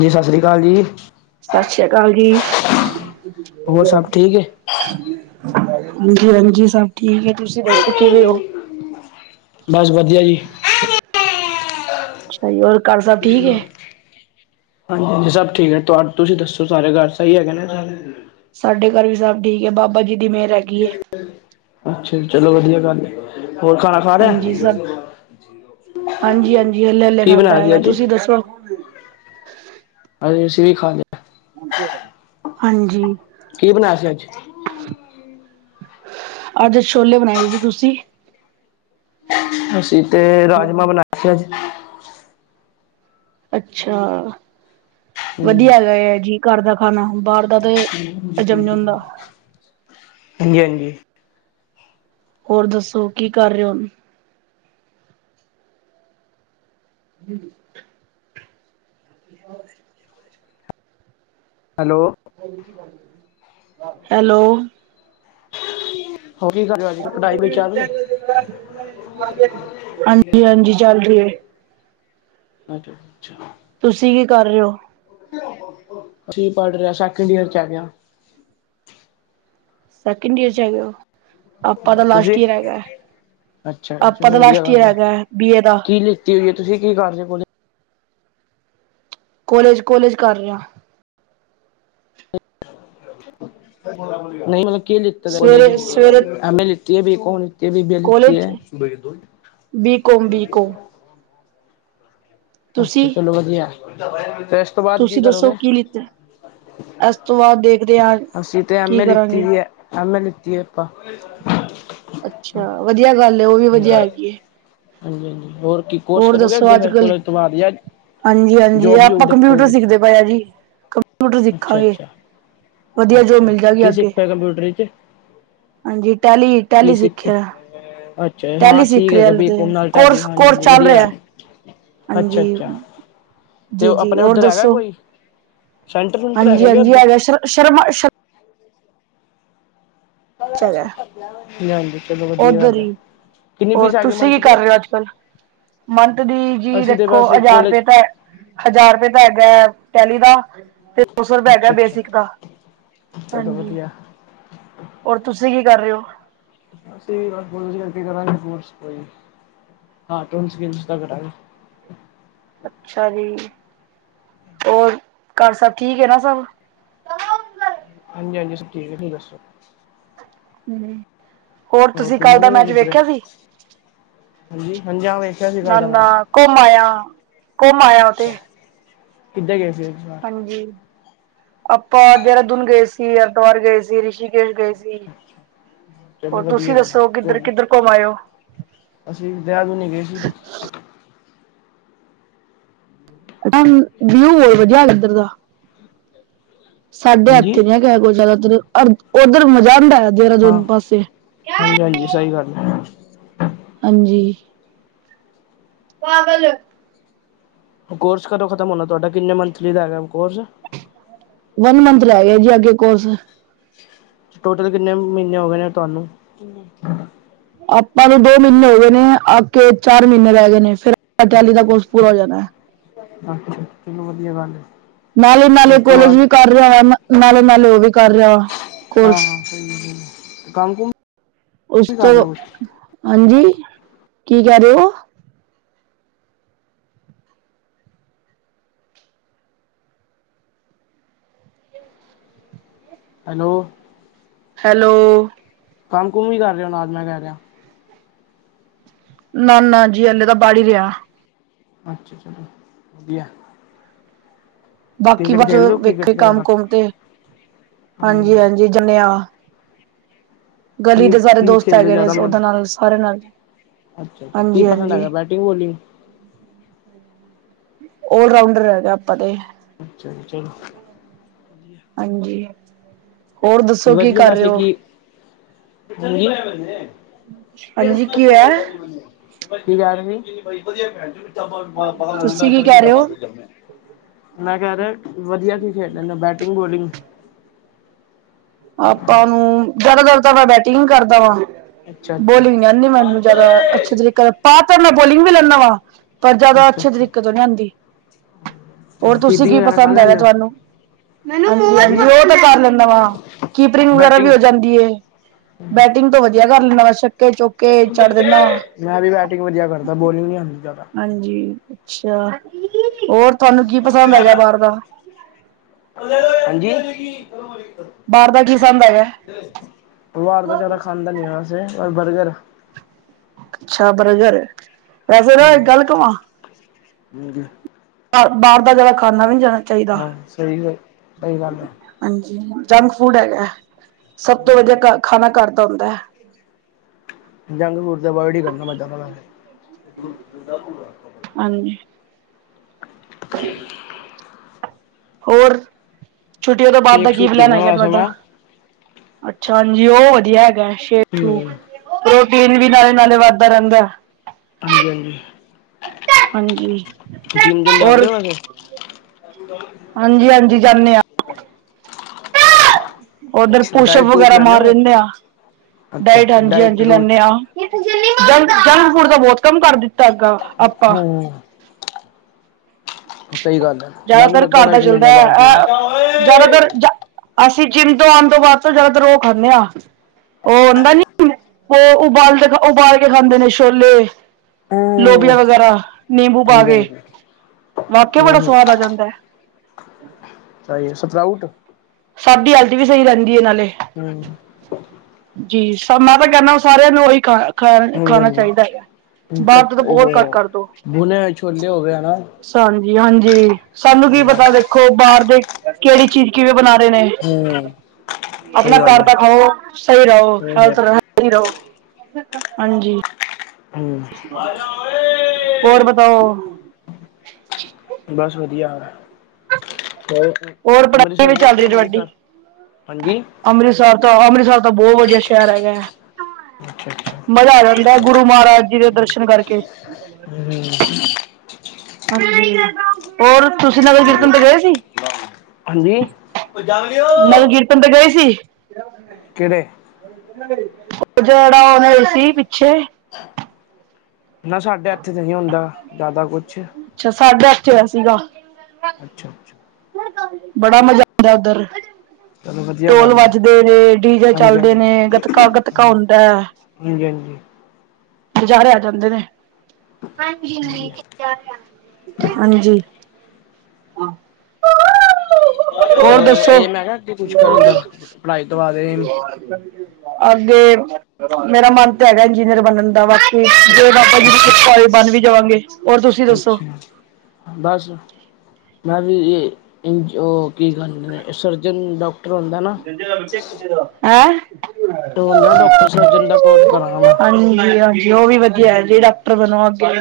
ਜੀ, ਸਤਿ ਸ੍ਰੀ ਅਕਾਲ ਜੀ। ਸਤਿ ਸ੍ਰੀ ਅਕਾਲ ਜੀ ਹੋਰ ਸਭ ਠੀਕ ਹੈ ਹਾਂਜੀ ਹਾਂਜੀ ਸਭ ਠੀਕ ਹੈ। ਤੁਸੀਂ ਦੱਸੋ ਕਿਵੇਂ ਹੋ। ਬਸ ਵਧੀਆ ਜੀ ਅੱਛਾ ਜੀ, ਹੋਰ ਘਰ ਸਭ ਠੀਕ ਹੈ। ਹਾਂਜੀ ਹਾਂਜੀ ਸਭ ਠੀਕ ਹੈ, ਤੁਹਾ ਤੁਸੀਂ ਦੱਸੋ ਸਾਰੇ ਘਰ ਸਹੀ ਹੈਗੇ ਨੇ। ਸਾਡੇ ਘਰ ਵੀ ਸਭ ਠੀਕ ਹੈ, ਬਾਬਾ ਜੀ ਦੀ ਮਿਹਰ ਹੈਗੀ ਹੈ ਅੱਛਾ, ਚਲੋ ਵਧੀਆ ਗੱਲ ਏ। ਹੋਰ ਖਾਣਾ ਖਾ ਲਿਆ। ਹਾਂਜੀ ਸਭ ਹਾਂਜੀ ਹਾਂਜੀ ਹੱਲੇ ਹੱਲੇ ਕੀ ਖਾਧਾ ਹੈਗਾ, ਤੁਸੀਂ ਦੱਸੋ। ਅਜ ਅਸੀਂ ਵੀ ਖਾ ਲਿਆ। ਹਾਂਜੀ। ਕੀ ਬਣਾਯਾ ਸੀ ਅੱਜ। ਅੱਜ ਛੋਲੇ ਬਣਾਏ ਸੀ ਤੁਸੀਂ। ਅਸੀਂ ਤੇ ਰਾਜਮਾਂ ਬਣਾਏ ਸੀ ਅੱਜ। ਅੱਛਾ। ਹਾਂਜੀ ਵਧੀਆ ਹੈਗਾ ਏ ਜੀ, ਘਰ ਦਾ ਖਾਣਾ ਬਾਹਰ ਦਾ ਤੇ ਹਜਮ ਨਹੀਂ ਹੁੰਦਾ। ਹਾਂਜੀ ਹਾਂਜੀ। ਹੋਰ ਦੱਸੋ ਕੀ ਕਰ ਰਹੇ ਹੋ। ਹੂ [inaudible] ਹੈਲੋ ਹੈਲੋ। [inaudible] ਹੋ ਅੱਜ ਪੜ੍ਹਾਈ ਪੜੂਈ ਚੱਲ ਰਹੀ ਹਾਂਜੀ-ਹਾਂਜੀ ਚੱਲ ਰਹੀ ਹੈ। ਅੱਛਾ-ਅੱਛਾ। ਤੁਸੀਂ ਕੀ ਕਰ ਰਹੇ ਹੋ। ਅਸੀਂ ਪੜ ਰਿਹਾ ਸੈਕਿੰਡ ਈਅਰ ਚ ਹੈਗੇ ਆ ਗਿਆ। ਸੈਕਿੰਡ ਈਅਰ ਚ ਹੈਗੇ ਹੋ ਆਪਾਂ ਤਾਂ ਲਾਸਟ ਤੁਸੀਂ। ਈਅਰ ਹੈਗਾ ਅੱਛਾ ਆਪਾਂ ਚਲੋ ਦਾ ਵਧੀਆ ਲਾਸਟ ਈਅਰ ਗੱਲ ਹੈ ਹੈਗਾ ਬੀ ਏ ਦਾ ਕੀ ਲਿਖਤੀ ਹੋਈ ਹੈ ਤੁਸੀਂ ਕੀ ਕਾਰਜ ਕੋਲ ਕੋਲੇਜ ਕੋਲੇਜ ਕਰ ਰਿਹਾ। ਨਹੀਂ ਮਤਲਬ ਕੀ ਲਿੱਤਾ ਦਾ ਕਾਲਜ ਸਵੇਰੇ ਸਵੇਰੇ ਵਿੱਚ ਐਮ ਏ ਲਿਤੀ ਏ, ਬੀਕੋਮ ਲਿਤੀ ਏ, ਕਿ ਬੀ ਬੀ ਏ ਲਿਤੀ ਕੋਲੇਜ ਏ। [inaudible] ਬੀ ਕੋਮ ਬੀ ਕੋਮ ਅੱਛਾ। ਤੁਸੀਂ ਚਲੋ ਵਧੀਆ ਤੇ ਇਸ ਤੋਂ ਬਾਅਦ ਕੀ ਤੁਸੀਂ ਦੱਸੋ ਕਰੋਗੇ। ਕੀ ਲਿੱਤਾ ਇਸ ਤੋਂ ਬਾਅਦ ਦੇਖਦੇ ਹਾਂ ਅਸੀਂ ਤੇ ਐਮ ਕੀ ਏ ਲਿੱਤੀ ਕਰਾਂਗੇ ਦੀ ਹੈ ਐਮ ਏ ਵਦੀਆ ਆਪਾਂ। ਅੱਛਾ ਵਧੀਆ ਗੱਲ ਉਹ ਵੀ ਵਧੀਆ ਹੈਗੀ ਐ। ਹਾਂਜੀ-ਹਾਂਜੀ ਹੋਰ। ਕੀ ਕੋਰਸ ਹੋਰ ਕਰੋਗੇ ਦੱਸੋ ਅੱਗੇ ਅੱਜ ਫਿਰ ਕੱਲ ਕੋਲਜ ਤੋਂ ਬਾਅਦ ਜਾਂ ਹਾਂਜੀ-ਹਾਂਜੀ ਜੋਬ ਜੂਬ ਆਪਾਂ ਕੰਪਿਊਟਰ ਦੇਖੋਗੇ ਕਿਤੇ? ਸਿੱਖਦੇ ਪਏਆ ਜੀ। ਕੰਪਿਊਟਰ ਅੱਛਾ ਸਿੱਖਾਂਗੇ ਅੱਛਾ ਵਧੀਆ ਜੋਬ ਅੱਛਾ ਮਿਲ ਜਾਏਗੀ ਕੀ ਅੱਗੇ। ਸਿੱਖਿਆ ਕੰਪਿਊਟਰ ਵਿੱਚ ਹਾਂਜੀ ਕੀ ਟੈਲੀ-ਟੈਲੀ ਸਿੱਖ ਸਿੱਖਿਆ ਦਾ। ਅੱਛਾ ਹਾਂ ਟੈਲੀ ਸਿੱਖ ਠੀਕ ਰਿਹਾ ਹੈਗਾ ਹਲੇ ਬੀ ਤੇ। ਕੌਮ ਨਾਲ ਟੈਲੀ ਕੋਰਸ- ਹਾਂਜੀ ਕੋਰਸ ਹਾਂਜੀ ਚੱਲ ਵਧੀਆ। ਰਿਹਾ ਅੱਛਾ ਹਾਂਜੀ। ਅੱਛਾ ਤੇ ਜੀ ਜੀ ਆਪਣੇ ਹੋਰ ਉੱਧਰ ਹੈਗਾ ਦੱਸੋ। ਕੋਈ ਸੈਂਟਰ ਸੁੰਟਰ ਕਿ ਹਾਂਜੀ-ਹਾਂਜੀ ਉੱਧਰ? ਹੈਗਾ ਸ਼ਰ ਸ਼ਰਮਾ ਸ਼ਰਮਾ 'ਚ ਹੈਗਾ ਹਾਂਜੀ, ਚਲੋ ਵਧੀਆ ਉਧਰ ਗੱਲ ਹੈ। ਹੀ ਕਿੰਨੀ ਹੋਰ ਫੀਸ ਆ ਗਈ ਤੁਸੀਂ ਕੀ ਕਰ ਮੰਥਲੀ ਰਹੇ ਹੋ ਅੱਜ ਕੱਲ। ਮੰਥ ਦੀ ਜੀ ਅਸੀਂ ਤੇ ਦੇਖੋ ਬਸ ਹਜ਼ਾਰ ਕੋਲਜ ਰੁਪਏ ਤਾਂ, ਹਜ਼ਾਰ ਰੁਪਏ ਤਾਂ ਹੈਗਾ। ਟੈਲੀ ਦਾ ਤੇ ਦੋ ਸੋ ਰੁਪਏ ਹੈਗਾ ਅੱਛਾ ਅੱਛਾ ਬੇਸਿਕ ਦਾ। ਚਲੋ ਹਾਂਜੀ! ਵਧੀਆ ਹੋਰ ਤੁਸੀਂ ਕੀ ਕਰ ਰਹੇ ਹੋ? ਅਸੀਂ ਤਾਂ ਗੁਰੁ ਜੀ ਅਗੇ ਕਰਾਂਗੇ ਕੇਰਸ ਕੇਇ। [unintelligible] ਅੱਛਾ ਜੀ ਹੋਰ ਘਰ ਸਭ ਠੀਕ ਹੈ ਨਾ ਸਭ। ਹਾਂਜੀ-ਹਾਂਜੀ ਸਬ ਠੀਕ ਹੈ ਤੁਸੀ ਦੱਸੋ। ਹੋਰ ਤੁਸੀਂ ਕੱਲ ਘੁੰਮਣ ਨੀ ਦਾ ਗਏ ਮੈਚ ਕਿੱਧਰੇ ਵੇਖਿਆ ਸੀ। ਹਾਂਜੀ। ਹਾਂਜੀ ਹਾਂ ਵੇਖਿਆ ਸੀ ਕੱਲ ਨਾ ਦਾ ਨਾ ਮੈਚ ਘੁੰਮ ਆਇਆ, ਘੁੰਮ ਆਇਆ ਓ ਤੇ। ਕਿੱਦਾਂ ਗਏ। ਸੀ ਇਸ ਵਾਰ ਹਾਂਜੀ ਆਪਾਂ ਦੇਹਰਾਦੂਨ ਗਏ ਸੀ, ਹਰਿਦਵਾਰ ਗਏ ਸੀ ਰਿਸ਼ੀ ਗਏ ਸੀ ਚਲੋ ਹੋਰ ਤੁਸੀਂ ਵਧੀਆ ਗੱਲ ਹੈ ਦੱਸੋ ਕਿੱਧਰ-ਕਿੱਧਰ ਘੁੰਮ ਆਇਓ। ਅਸੀਂ ਵੀ ਦੇਹਰਾਦੂਨ ਹੀਂ ਗਏ ਸੀ ਨ ਵਿਊ ਬੋਹਤ ਵਧੀਆ ਇੱਧਰ ਦਾ। ਸਾਡੇ ਹਾਂਜੀ ਹੱਥੇ ਨੀ ਹੈਗਾ ਕੋਈ। ਜ਼ਿਆਦਾਤਰ ਉੱਧਰ ਮਜ਼ਾ ਆਂਦਾ ਹਾਂ, ਦੇਹਰਾਦੂਨ ਪਾਸੇ। ਹਾਂਜੀ-ਹਾਂਜੀ ਸਹੀ ਗੱਲ ਏ। ਹਾਂਜੀ। ਪਾਗਲ ਕੋਰਸ ਕਦੋਂ ਖਤਮ ਹੋਣਾ ਤੁਹਾਡਾ? ਕਿੰਨੇ ਮੰਥਲੀ ਦਾ ਹੈਗਾ ਕੋਰਸ ਵਨ ਮੰਥ ਰਹਿ ਗਿਆ ਜੀ ਅੱਗੇ ਕੋਰਸ। ਟੋਟਲ ਕਿੰਨੇ ਮਹੀਨੇ ਹੋ ਗਏ ਨੇ ਤੁਹਾਨੂੰ? ਆਪਾਂ ਵੀ ਦੋ ਮਹੀਨੇ ਹੋ ਗਏ ਨੇ, ਆਠ ਕੇ ਚਾਰ ਮਹੀਨੇ ਰਹਿ ਗਏ ਨੇ। ਫੇਰ ਟੈਲੀ ਦਾ ਕੋਰਸ ਪੂਰਾ ਹੋ ਜਾਣਾ ਐ। ਇਹ ਗੱਲ ਹੈ ਨਾਲੇ-ਨਾਲੇ ਉਸ ਤੋਂ ਕੋਲੇਜ ਬਾਅਦ ਵੀ ਕਰ ਰਿਹਾ ਵਾ, ਨਾਲੇ-ਨਾਲੇ ਉਹ ਵੀ ਕਰ ਰਿਹਾ ਵਾ। ਹਾਂ ਹਾਂ ਕੋਰਸ। ਸਹੀ ਹੈ ਸਹੀ ਹੈ ਕੰਮ ਕੁਮ ਉਸ ਵੀ ਕਰ ਤੋਂ, ਰਹੇ ਹੋ ਹਾਂਜੀ? ਕੀ ਕਹਿ ਰਹੇ ਹੋ? ਹੈਲੋ। ਹੈਲੋ? ਕੰਮ-ਕੁਮ ਵੀ ਕਰ ਰਿਹੇ ਨਾਲ? ਮੈਂ ਕਹਿ ਰਿਹਾ। ਨਾ-ਨਾ ਜੀ। ਅੱਲਲੇ ਦਾ ਬੜ ਹੀ ਰਿਹਾ। ਅੱਛਾ ਚਲੋ। ਵਧਿਆ। ਬਾਕੀ ਬਟ ਵੇਖੇ ਵਗੈਰਾ ਕੰਮ-ਕੁਮ ਤੇ। ਹਾਂਜੀ ਹਾਂਜੀ ਹਾਂਜੀ-ਹਾਂਜੀ ਜਨੇਂ ਆ। ਗਲੀ ਕੀ ਦੇ ਸਾਰੇ ਕੀ ਦੋਸਤ ਖੇਲਦੇ ਹੈਗੇ ਨੇ, ਜ਼ਿਆਦਾ ਮਨ ਉਦੇ ਨਾਲ ਸਾਰੇ ਨਾਲ। ਅੱਛਾ ਜੀ। ਕੀ ਹਾਂਜੀ ਪਸੰਦ ਹੈਗਾ ਹਾਂਜੀ ਬੈਟਿੰਗ-ਬੋਲਿੰਗ? ਓਲ ਰਾਊਂਡਰ ਹੈਗਾ ਆਪਾਂ ਤੇ। ਅੱਛਾ ਜੀ ਚਲੋ ਹਾਂਜੀ। ਹੋਰ ਦੱਸੋ ਕੀ ਵਧੀਆ ਕਰ ਰਹੇ ਵੈਸੇ ਹੋ? ਕੀ ਹਾਂਜੀ [unintelligible] [unintelligible] ਹਾਂਜੀ ਕੀ ਹੋਇਆ ਬੜੀ ਵਧੀਆ ਹੈ ਭੈਣਜੀ ਤੁਸੀਂ ਕੀ ਕਹਿ ਰਹੇ ਹੋ [unintelligible] ਮੈਂ ਕਹਿ ਰਿਹਾ ਵਧੀਆ ਕੀ ਖੇਡ ਲੈਂਦਾ? ਬੈਟਿੰਗ-ਬੋਲਿੰਗ। ਆਪਾਂ ਨੂੰ। ਜ਼ਿਆਦਾ ਤਰ ਤਾਂ ਮੈਂ ਬੈਟਿੰਗ ਕਰਦਾ ਵਾਂ। ਅੱਛਾ-ਅੱਛਾ। ਬੋਲਿੰਗ ਨੀ ਆਦੀ ਮੈਨੂੰ ਜਿਆਦਾ ਅੱਛੇ ਤਰੀਕੇ ਨਾ, ਪਾ ਤਾਂ ਮੈਂ ਬੋਲਿੰਗ ਵੀ ਲੈਂਦਾ ਵਾ ਪਰ, ਜ਼ਿਆਦਾ ਅੱਛੇ ਅੱਛਾ-ਅੱਛਾ ਤਰੀਕੇ ਤੋਂ ਨਹੀ ਆਉਂਦੀ। ਹੋਰ ਚਲੋ ਤੁਸੀਂ ਕੀਪਿੰਗ ਕੀ ਵਗੈਰਾ ਕਰ ਪਸੰਦ ਹੈਗਾ ਲੈਂਦੇ ਹੋ? ਤੁਹਾਨੂੰ? ਹਾਂਜੀ-ਹਾਂਜੀ ਹਾਂਜੀ ਉਹ ਤੇ ਕਰ ਲੈਂਦਾ ਵਾਂ। ਕੀਪਰਿੰਗ ਵਗੈਰਾ ਵੀ ਬੈਟਿੰਗ ਹੋ ਜਾਂਦੀ ਹੈ। ਬੈਟਿੰਗ ਤੋਂ ਵਧੀਆ ਕਰ ਲੈਣਾ ਵੈਸੇ ਤੇ ਚੁੱਕਕੇ ਚੜ੍ਹ ਦਿੰਨਾ। ਮੈਂ ਵੀ ਬੈਟਿੰਗ ਵਧੀਆ ਕਰਦਾ ਬੋਲਿੰਗ ਨੀ ਆਂਦੀ ਜ਼ਿਆਦਾ। ਹਾਂਜੀ। ਅੱਛਾ ਹੋਰ ਤੁਹਾਨੂੰ ਕੀ ਪਸੰਦ ਹੈਗਾ ਬਾਹਰ ਦਾ? ਹਾਂਜੀ। ਬਾਹਰ ਦਾ ਕਿ ਸਬ ਬਾਰ ਤਾਂ ਜ਼ਿਆਦਾ ਖਾਂਦਾ ਨੀ ਆ ਵੈਸੇ, ਪਰ ਬਰਗਰ ਅੱਛਾ ਬਰਗਰ। ਵੈਸੇ ਨਾ ਇੱਕ ਗੱਲ ਕਵਾਂ ਹੂ ਜੀ ਬ-ਬਾਹਰ ਦਾ ਜਿਆਦਾ ਖਾਣਾ ਵੀ ਨਹੀਂ ਜਾਣਾ ਚਾਹੀਦਾ। ਹਾਂ। ਸਹੀ ਗੱਲ। ਸਹੀ ਗੱਲ ਹੈ। ਹਾਂਜੀ ਜੰਕ ਫੂਡ ਹੈਗਾ। ਸਭ ਤੋਂ ਵਧੀਆ ਖਾਣਾ ਘਰ ਦਾ ਹੁੰਦਾ ਹੈ। ਜੰਗ ਫੂਡ ਤੇ ਅਵੋਡ ਹੀ ਕਰਨਾ ਮੈਂ ਜਿਆਦਾਤਰ ਤੇ। ਹਾਂਜੀ। [inaudible] ਹੋਰ? ਛੁੱਟੀਆਂ ਤੋਂ ਬਾਅਦ ਦਾ ਸ਼ੇਕ ਕੀ ਸ਼ੂਕ ਪਲੈਨ ਪੀਂਦਾ ਹੈਗਾ ਵੈਸੇ ਤੁਹਾਡਾ? ਮੈਂ ਹੂੰ ਅੱਛਾ ਹਾਂਜੀ। ਉਹ ਵਧੀਆ ਹੈਗਾ [unintelligible] ਬਿਲ ਵੀ ਨਾਲੇ-ਨਾਲੇ ਵੱਧਦਾ ਰਹਿੰਦਾ। ਹਾਂਜੀ-ਹਾਂਜੀ। ਹਾਂਜੀ ਜਿੰਮ-ਜੁਮ ਹੋਰ ਜਾਂਦੇ ਹੋ ਵੈਸੇ? ਹਾਂਜੀ ਹਾਂਜੀ ਜਾਂਦੇ ਹਾਂ। [inaudible] ਓਧਰ ਪੋਸ਼ਪ ਡਾਇਟ ਡੂਟ ਵਗੈਰਾ ਲੈਂਦੇ ਮਾਰ ਹੋ? ਰਹਿੰਦੇ ਆ। ਅੱਛਾ ਡਾਇਟ ਅੱਛਾ ਹਾਂਜੀ-ਹਾਂਜੀ ਡੂਇਟ ਲੈਂਦੇ ਹਾਂ। ਜੰ ਜੰਕ ਫੂਡ ਦਾ ਬਹੁਤ ਕੰਮ ਕਰ ਦਿੱਤਾ ਹੈਗਾ, ਆਪਾਂ। ਹੂੰ ਸਹੀ ਗੱਲ ਹੈ ਮੈਂ ਵੀ ਜ਼ਿਆਦਾਤਰ ਘਰ ਲੱਗਾਗਾ ਦਾ ਇੱਕ ਚੱਲਦਾ ਮਹੀਨੇ ਹੈ ਬਾਅਦ ਜਿਮ ਅ ਹੂੰ ਜ਼ਿਆਦਾਤਰ ਜ ਅਸੀਂ ਜਿੰਮ ਤੋਂ ਆਉਣ ਤੋਂ ਬਾਅਦ ਤੋਂ ਜ਼ਿਆਦਾਤਰ ਓਹ ਖਾਂਦੇ ਹਾਂ। ਉਹ ਆਦਾ ਨੀ ਹ ਉਹ ਉਬਾਲਦੇ ਉਬਾਲ ਕੇ ਖਾਂਦੇ ਨੇ ਸ਼ੇਲੇ, ਲੋਬੀਆਂ ਵਗੈਰਾ। ਨਿੰਬੂ ਪਾ ਹਾਂਜੀ ਕੇ, ਹਾਂਜੀ ਵਾਕਿਆ ਹੂੰ ਬੜਾ ਹੂੰ ਸਵਾਦ ਆ ਜਾਂਦਾ ਹੈ। ਸਹੀ ਹੈ ਸਪਰਾਊਟ [unintelligible] ਵੀ ਸਹੀ ਜਾ ਕਈ। ਹੁਂ। ਜੀ। ਮੈਂ ਤਾਂ ਕਹਿੰਦਾ ਸਾਰਿਆਂ ਨੂੰ ਉਹੀ ਖਾ-ਖਾ- ਹਾਂਜੀ ਖਾਣਾ ਹਾਂਜੀ ਚਾਹੀਦਾ ਹੈਗਾ। ਬਾਹਰ ਤੇ ਕੱਟ ਤਾਂ ਬਹੁਤ ਘੱਟ ਉਹ ਕਰਦੋ ਭੁਨੇ ਹੋਏ ਛੋਲੇ ਹੋ ਗਏ ਹੈ ਨਾ ।ਸ ਹਾਂਜੀ। ਸਾਨੂੰ ਕੀ ਪਤਾ ਦੇਖੋ ਬਾਹਰ ਦੇ ਕਿਹੜੀ ਚੀਜ਼ ਕਿਵੇਂ ਬਣਾ। ਰਹੇ ਨੇ ਹੂ ਆਪਣਾ ਘਰ ਦਾ ਖਾਓ। ਸਹੀ ਰਹੋ ਹਰ ਤਰ੍ਹਾਂ ਹੂੰ ਸਹੀ ਰਹੋ। ਹਾਂਜੀ ਓਰ ਬਤਾਓ। ਬਸ ਵਧੀਆ ਹੋਰ ਹੋਰ ਪੜ੍ਹਾਈ ਅੰਮ੍ਰਿਤਸਰ ਵੀ ਗਏ ਚੱਲ ਸੀ ਰਹੀ ਤੁਹਾਡੀ ।ਅੰਮ੍ਰਿਤਸਰ ਹਾਂਜੀ ਅੰਮ੍ਰਿਤਸਰ ਤੋਂ ਅੰਮ੍ਰਿਤਸਰ ਤਾਂ ਬਹੁਤ ਵਧੀਆ ਸ਼ਹਿਰ ਹੈਗਾ ਅੱਛਾ ਹੈ। ਅੱਛਾ ਮਜ਼ਾ ਆ ਜਾਂਦਾ ਗੁਰੂ ਮਹਾਰਾਜ ਜੀ ਦੇ ਦਰਸ਼ਨ ਕਰਕੇ ਅੱਛਾ। ਹੋਰ ਤੁਸੀ ਨਗਰ ਕੀਰਤਨ ਤੇ ਹੂੰ ਗਏ ਸੀ? ਹਾਂਜੀ ਉਹ ਜੰਗਲੀਓ ਨਗਰ ਕੀਰਤਨ ਤੇ ਗਏ ਸੀ? ਕਿਹੜੇ ਉਹਜ ਜਿਹੜਾ ਉਹਨ ਸੀ। ਪਿੱਛੇ ਨਾ ਸਾਡੇ ਏਥੇ ਤੇ ਨਹੀਂ ਹੁੰਦਾ। ਜ਼ਿਆਦਾ ਕੁਛ ਅੱਛਾ। ਸਾਢੇ ਏਥੇ ਹੋਇਆ ਸੀਗਾ। ਅੱਛਾ ਅੱਛਾ ਬੜਾ ਮਜ਼ਾ ਆਉਂਦਾ ਉਧਰ ਚਲੋ ਵਧੀਆ ਢੋਲ ਗੱਲ ਹੈ ਵੱਜਦੇ ਨੇ ਡੀਜੇ ਹਾਂਜੀ ਚਲਦੇ ਹਾਂਜੀ ਨੇ ਗਤਕਾ ਗਤਕਾ ਹਾਂਜੀ ਹੁੰਦਾ ਹੈ। ਹਾਂਜੀ ਹਾਂਜੀ ਨਜ਼ਾਰੇ ਆ ਜਾਂਦੇ ਨੇ ਹਾਂਜੀ ਵਧੀਆ ਹਾ [inaudible] ਹੋਰ ਦੱਸੋ। ਇਹ ਮੈਂ ਕਿਹਾ ਅੱਗੇ ਕੁਛ ਕਰਨ ਦਾ ਪੜ੍ਹਾਈ ਤੋਂ ਬਾਅਦ ਇਹ ਅੱਗੇ ਮੇਰਾ ਮਨ ਤਾਂ ਹੈਗਾ ਇੰਜੀਨੀਅਰ ਬਣਨ ਦਾ ਬਸ ਤੇ ਜੇ ਬਾਬਾ ਜੀ ਦੀ ਸ਼ਹੀਦੀ ਅੱਛਾ ਕ੍ਰਿਪਾ ਨਾਲ ਬਣ ਵੀ ਜਾਵਾਂਗੇ। ਹੋਰ ਤੁਸੀਂ ਦੱਸੋ ਅੱਛਾ। ਬਸ ਮੈਂ ਵੀ ਇ ਉਹ ਕੀ ਕਰਦੇ ਨੇ ਸਰਜਨ ਡਾਕ [unintelligible] ਉਹ ਨਾ ਡਾਕਟਰ ਸਰਜਨ ਦਾ ਕੋਰਸ ਕਰਾਂ ਹਾਂਜੀ ਹਾਂਜੀ। ਉਹ ਵੀ ਵਧੀਆ ਹੈ। ਜ ਡਾਕਟਰ ਬਣੋ ਅੱਗੇ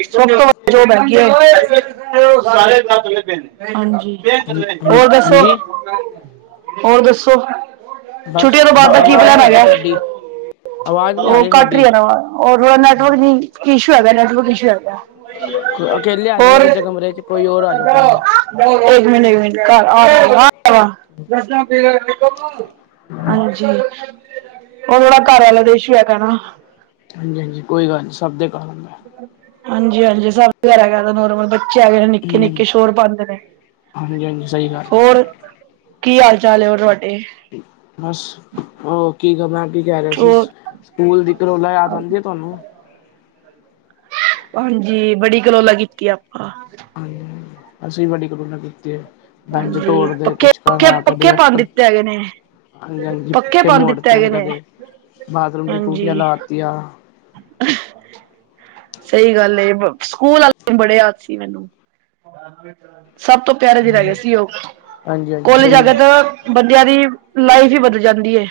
ਜੋ [inaudible] ਹਾਂਜੀ। ਹੋਰ ਦੱਸੋ ਹਾਂਜੀ ਹੋਰ ਦੱਸੋ। ਬਸ ਛੁੱਟੀਆਂ ਤੋਂ ਬ ਬਾਅਦ ਦਾ ਕੀ ਆਵਾਜ਼ ਪਲਾਨ ਨਹੀਂ ਆ ਰਹੀ ਹੈਗਾ ਤੁਹਾਡੀ ਆਵਾਜ਼ ਨਹੀਂ ਆ ਉਹ ਰਹੀ ਕੱਟ ਹੀ ਤੁਹਾਡੀ ਜਾਣਾ ਵਾਰ ਨੈਟਵਰਕ ਨ ਇਸ਼ੂ ਹੈਗਾ ਨੈਟਵਰਕ ਇਸ਼ੂ ਹੈਗਾ। ਅਕੇਲੇ ਆ ਹੋਰ ਜਾਣਾ ਕਿਸੇ ਕਮਰੇ ਚ ਕੋਈ ਹੋਰ ਆ ਜਾਓ ਕਮਰੇ ਚ ਇੱਕ ਮਿੰਟ ਮਿੰਟ ਘਰ ਆ ਹਾਂਜੀ ਉਹ ਥੋੜ੍ਹਾ ਘਰ ਵਾਲਾ ਦੇਸੂ ਹੇਗਾ ਨਾ। ਹਾਂਜੀ ਹਾਂਜੀ ਕੋਈ ਗੱਲ ਨਹੀਂ ਸਭ ਦੇ ਘਰ ਹੁੰਦਾ ਹਾਂਜੀ ਹਾਂਜੀ, ਸਭ ਰਹਿ ਗਯਾ ਨੋਰਮਲ ਬੱ ਬੱਚੇ ਹੇਗੇ ਨੇ ਹੂੰ ਨਿੱਕੇ-ਨਿੱਕੇ ਸ਼ੋਰ ਪਾਂਦੇ ਨੇ। ਹਾਂਜੀ ਹਾਂਜੀ ਸਹੀ ਗੱਲ ਹੈ ਕੀ ਹਾਲ-ਚਾਲ ਹੋਰ ਤੁਹਾ ਬਸ ਔ ਕੀ ਕ ਮੈਂ ਕੀ ਕਹਿ ਰਿਹਾ ਸੀ ਉਹ ਸਕੂਲ ਦੀ ਕਲੋਲਾਂ ਯਾਦ ਆਂਦੀ ਏ ਤੁਹਾਨੂੰ? ਹਾਂਜੀ, ਬੜੀ ਕਲੋਲਾ ਕੀਤੀ ਆਪਾਂ। ਅਸੀਂ ਵੀ ਬੜੀ ਕਲੋਲਾ ਕੀਤੀ ਏ, ਬੇਂਚ ਹਾਂਜੀ ਤੋੜਦੇ, ਪੱਕੇ ਕੁਛ ਪੱਕੇ ਕਰਨਾ, ਕਦੇ ਪੱਕੇ ਪਾਉਣ ਡਸਟਰ ਦਿੱਤੇ ਹੈਗੇ ਨੇ ਹਾਂਜੀ ਹਾਂਜੀ, ਪੱਕੇ ਪਖੇ ਪਾਉਣ ਦਿੱਤੇ ਮੋੜਤੇ ਹੈਗੇ ਨੇ ਕਦੇ ਬਾਥਰੂਮ ਦੀ ਹਾਂਜੀ ਟੂਟੀਆਂ ਲਾਤੀਆਂ ਸਹੀ ਗੱਲ ਏ ਸਕੂਲ ਆਲੇ ਬੜੇ ਯਾਦ ਸੀ ਮੈਨੂੰ। ਸਭ ਤੋਂ ਪਿਆਰੇ ਦਿਨ ਹੈਗੇ ਸੀ ਔ ਹਾਂਜੀ ਹਾਂਜੀ ਕੋਲਜਾ ਸਹੀ ਜਾਕੇ ਹੈ ਤੋਹ ਬੰਦਿਆਂ ਦੀ ਲਾਈਫ ਹੀ ਬਦਲ ਜਾਂਦੀ ਏ।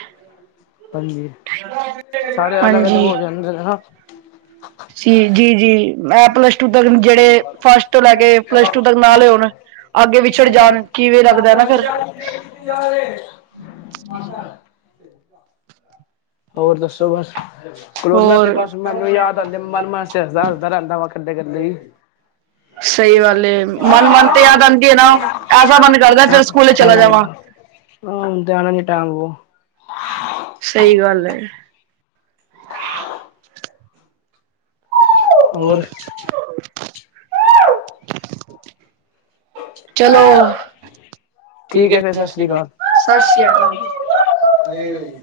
ਹਾਂਜੀ ਸਾਰੇ ਅਲੱਗ-ਅਲੱਗ ਹੋ ਜਾਂਦੇ ਨੇ ਨਾ। ਜੀ ਜੀ ਜੀ, ਮੈਂ ਪਲੱਸ ਟੁ ਤੱਕਣ ਜਿਹੜੇ, ਫਸਟ ਤੋਂ ਲੈ ਕੇ ਪਲੱਸ ਟੂ ਤੱਕ ਨਾਲ ਹੋਣ। ਅੱਗੇ ਵਿਛੜ ਜਾਣ ਕਿਵੇਂ ਲੱਗਦਾ ਨਾ ਫਿਰ [unintelligible] ਜਾਹੇ। [inaudible] ਹੋਰ ਦੱਸੋ? ਬਸ ਕਲੋਲਾ ਤੇ ਹੋਰ ਬਸ ਮੈਨੂੰ ਯਾਦ ਆਂਦੇ ਮਨ ਮਨ ਚ ਹੱਸਦਾ ਹੱਸਦਾ ਰਹਿੰਦਾ ਵਾੱ ਕਲੇ ਗੱਲੇ ਹੀ ਸਹੀ ਗੱਲ ਏ। ਹਾਂ, ਮਨ ਮਨ ਤੇ ਯਾਦ ਹੁਣ ਆਂਦੀ ਏ ਨਾ ਐਸਾ ਮਨ ਕਰਦਾ ਫਿਰ ਸਕੂਲੇ ਚਲਾ ਜਾਵਾਂ ਤੇ ਆਨਾ ਨਹੀ ਟਾਈਮ ਵੋ। ਸਹੀ ਗੱਲ ਏ। ਹੋਰ? ਚਲੋ। ਠੀਕ ਹੈ ਫਿਰ ਸਤਿ ਸ੍ਰੀ ਅਕਾਲ, ਸਤਿ ਸ਼੍ਰੀ ਸ੍ਰੀ ਅਕਾਲ ਜੀ। ਅਕਾਲ ਜੀ।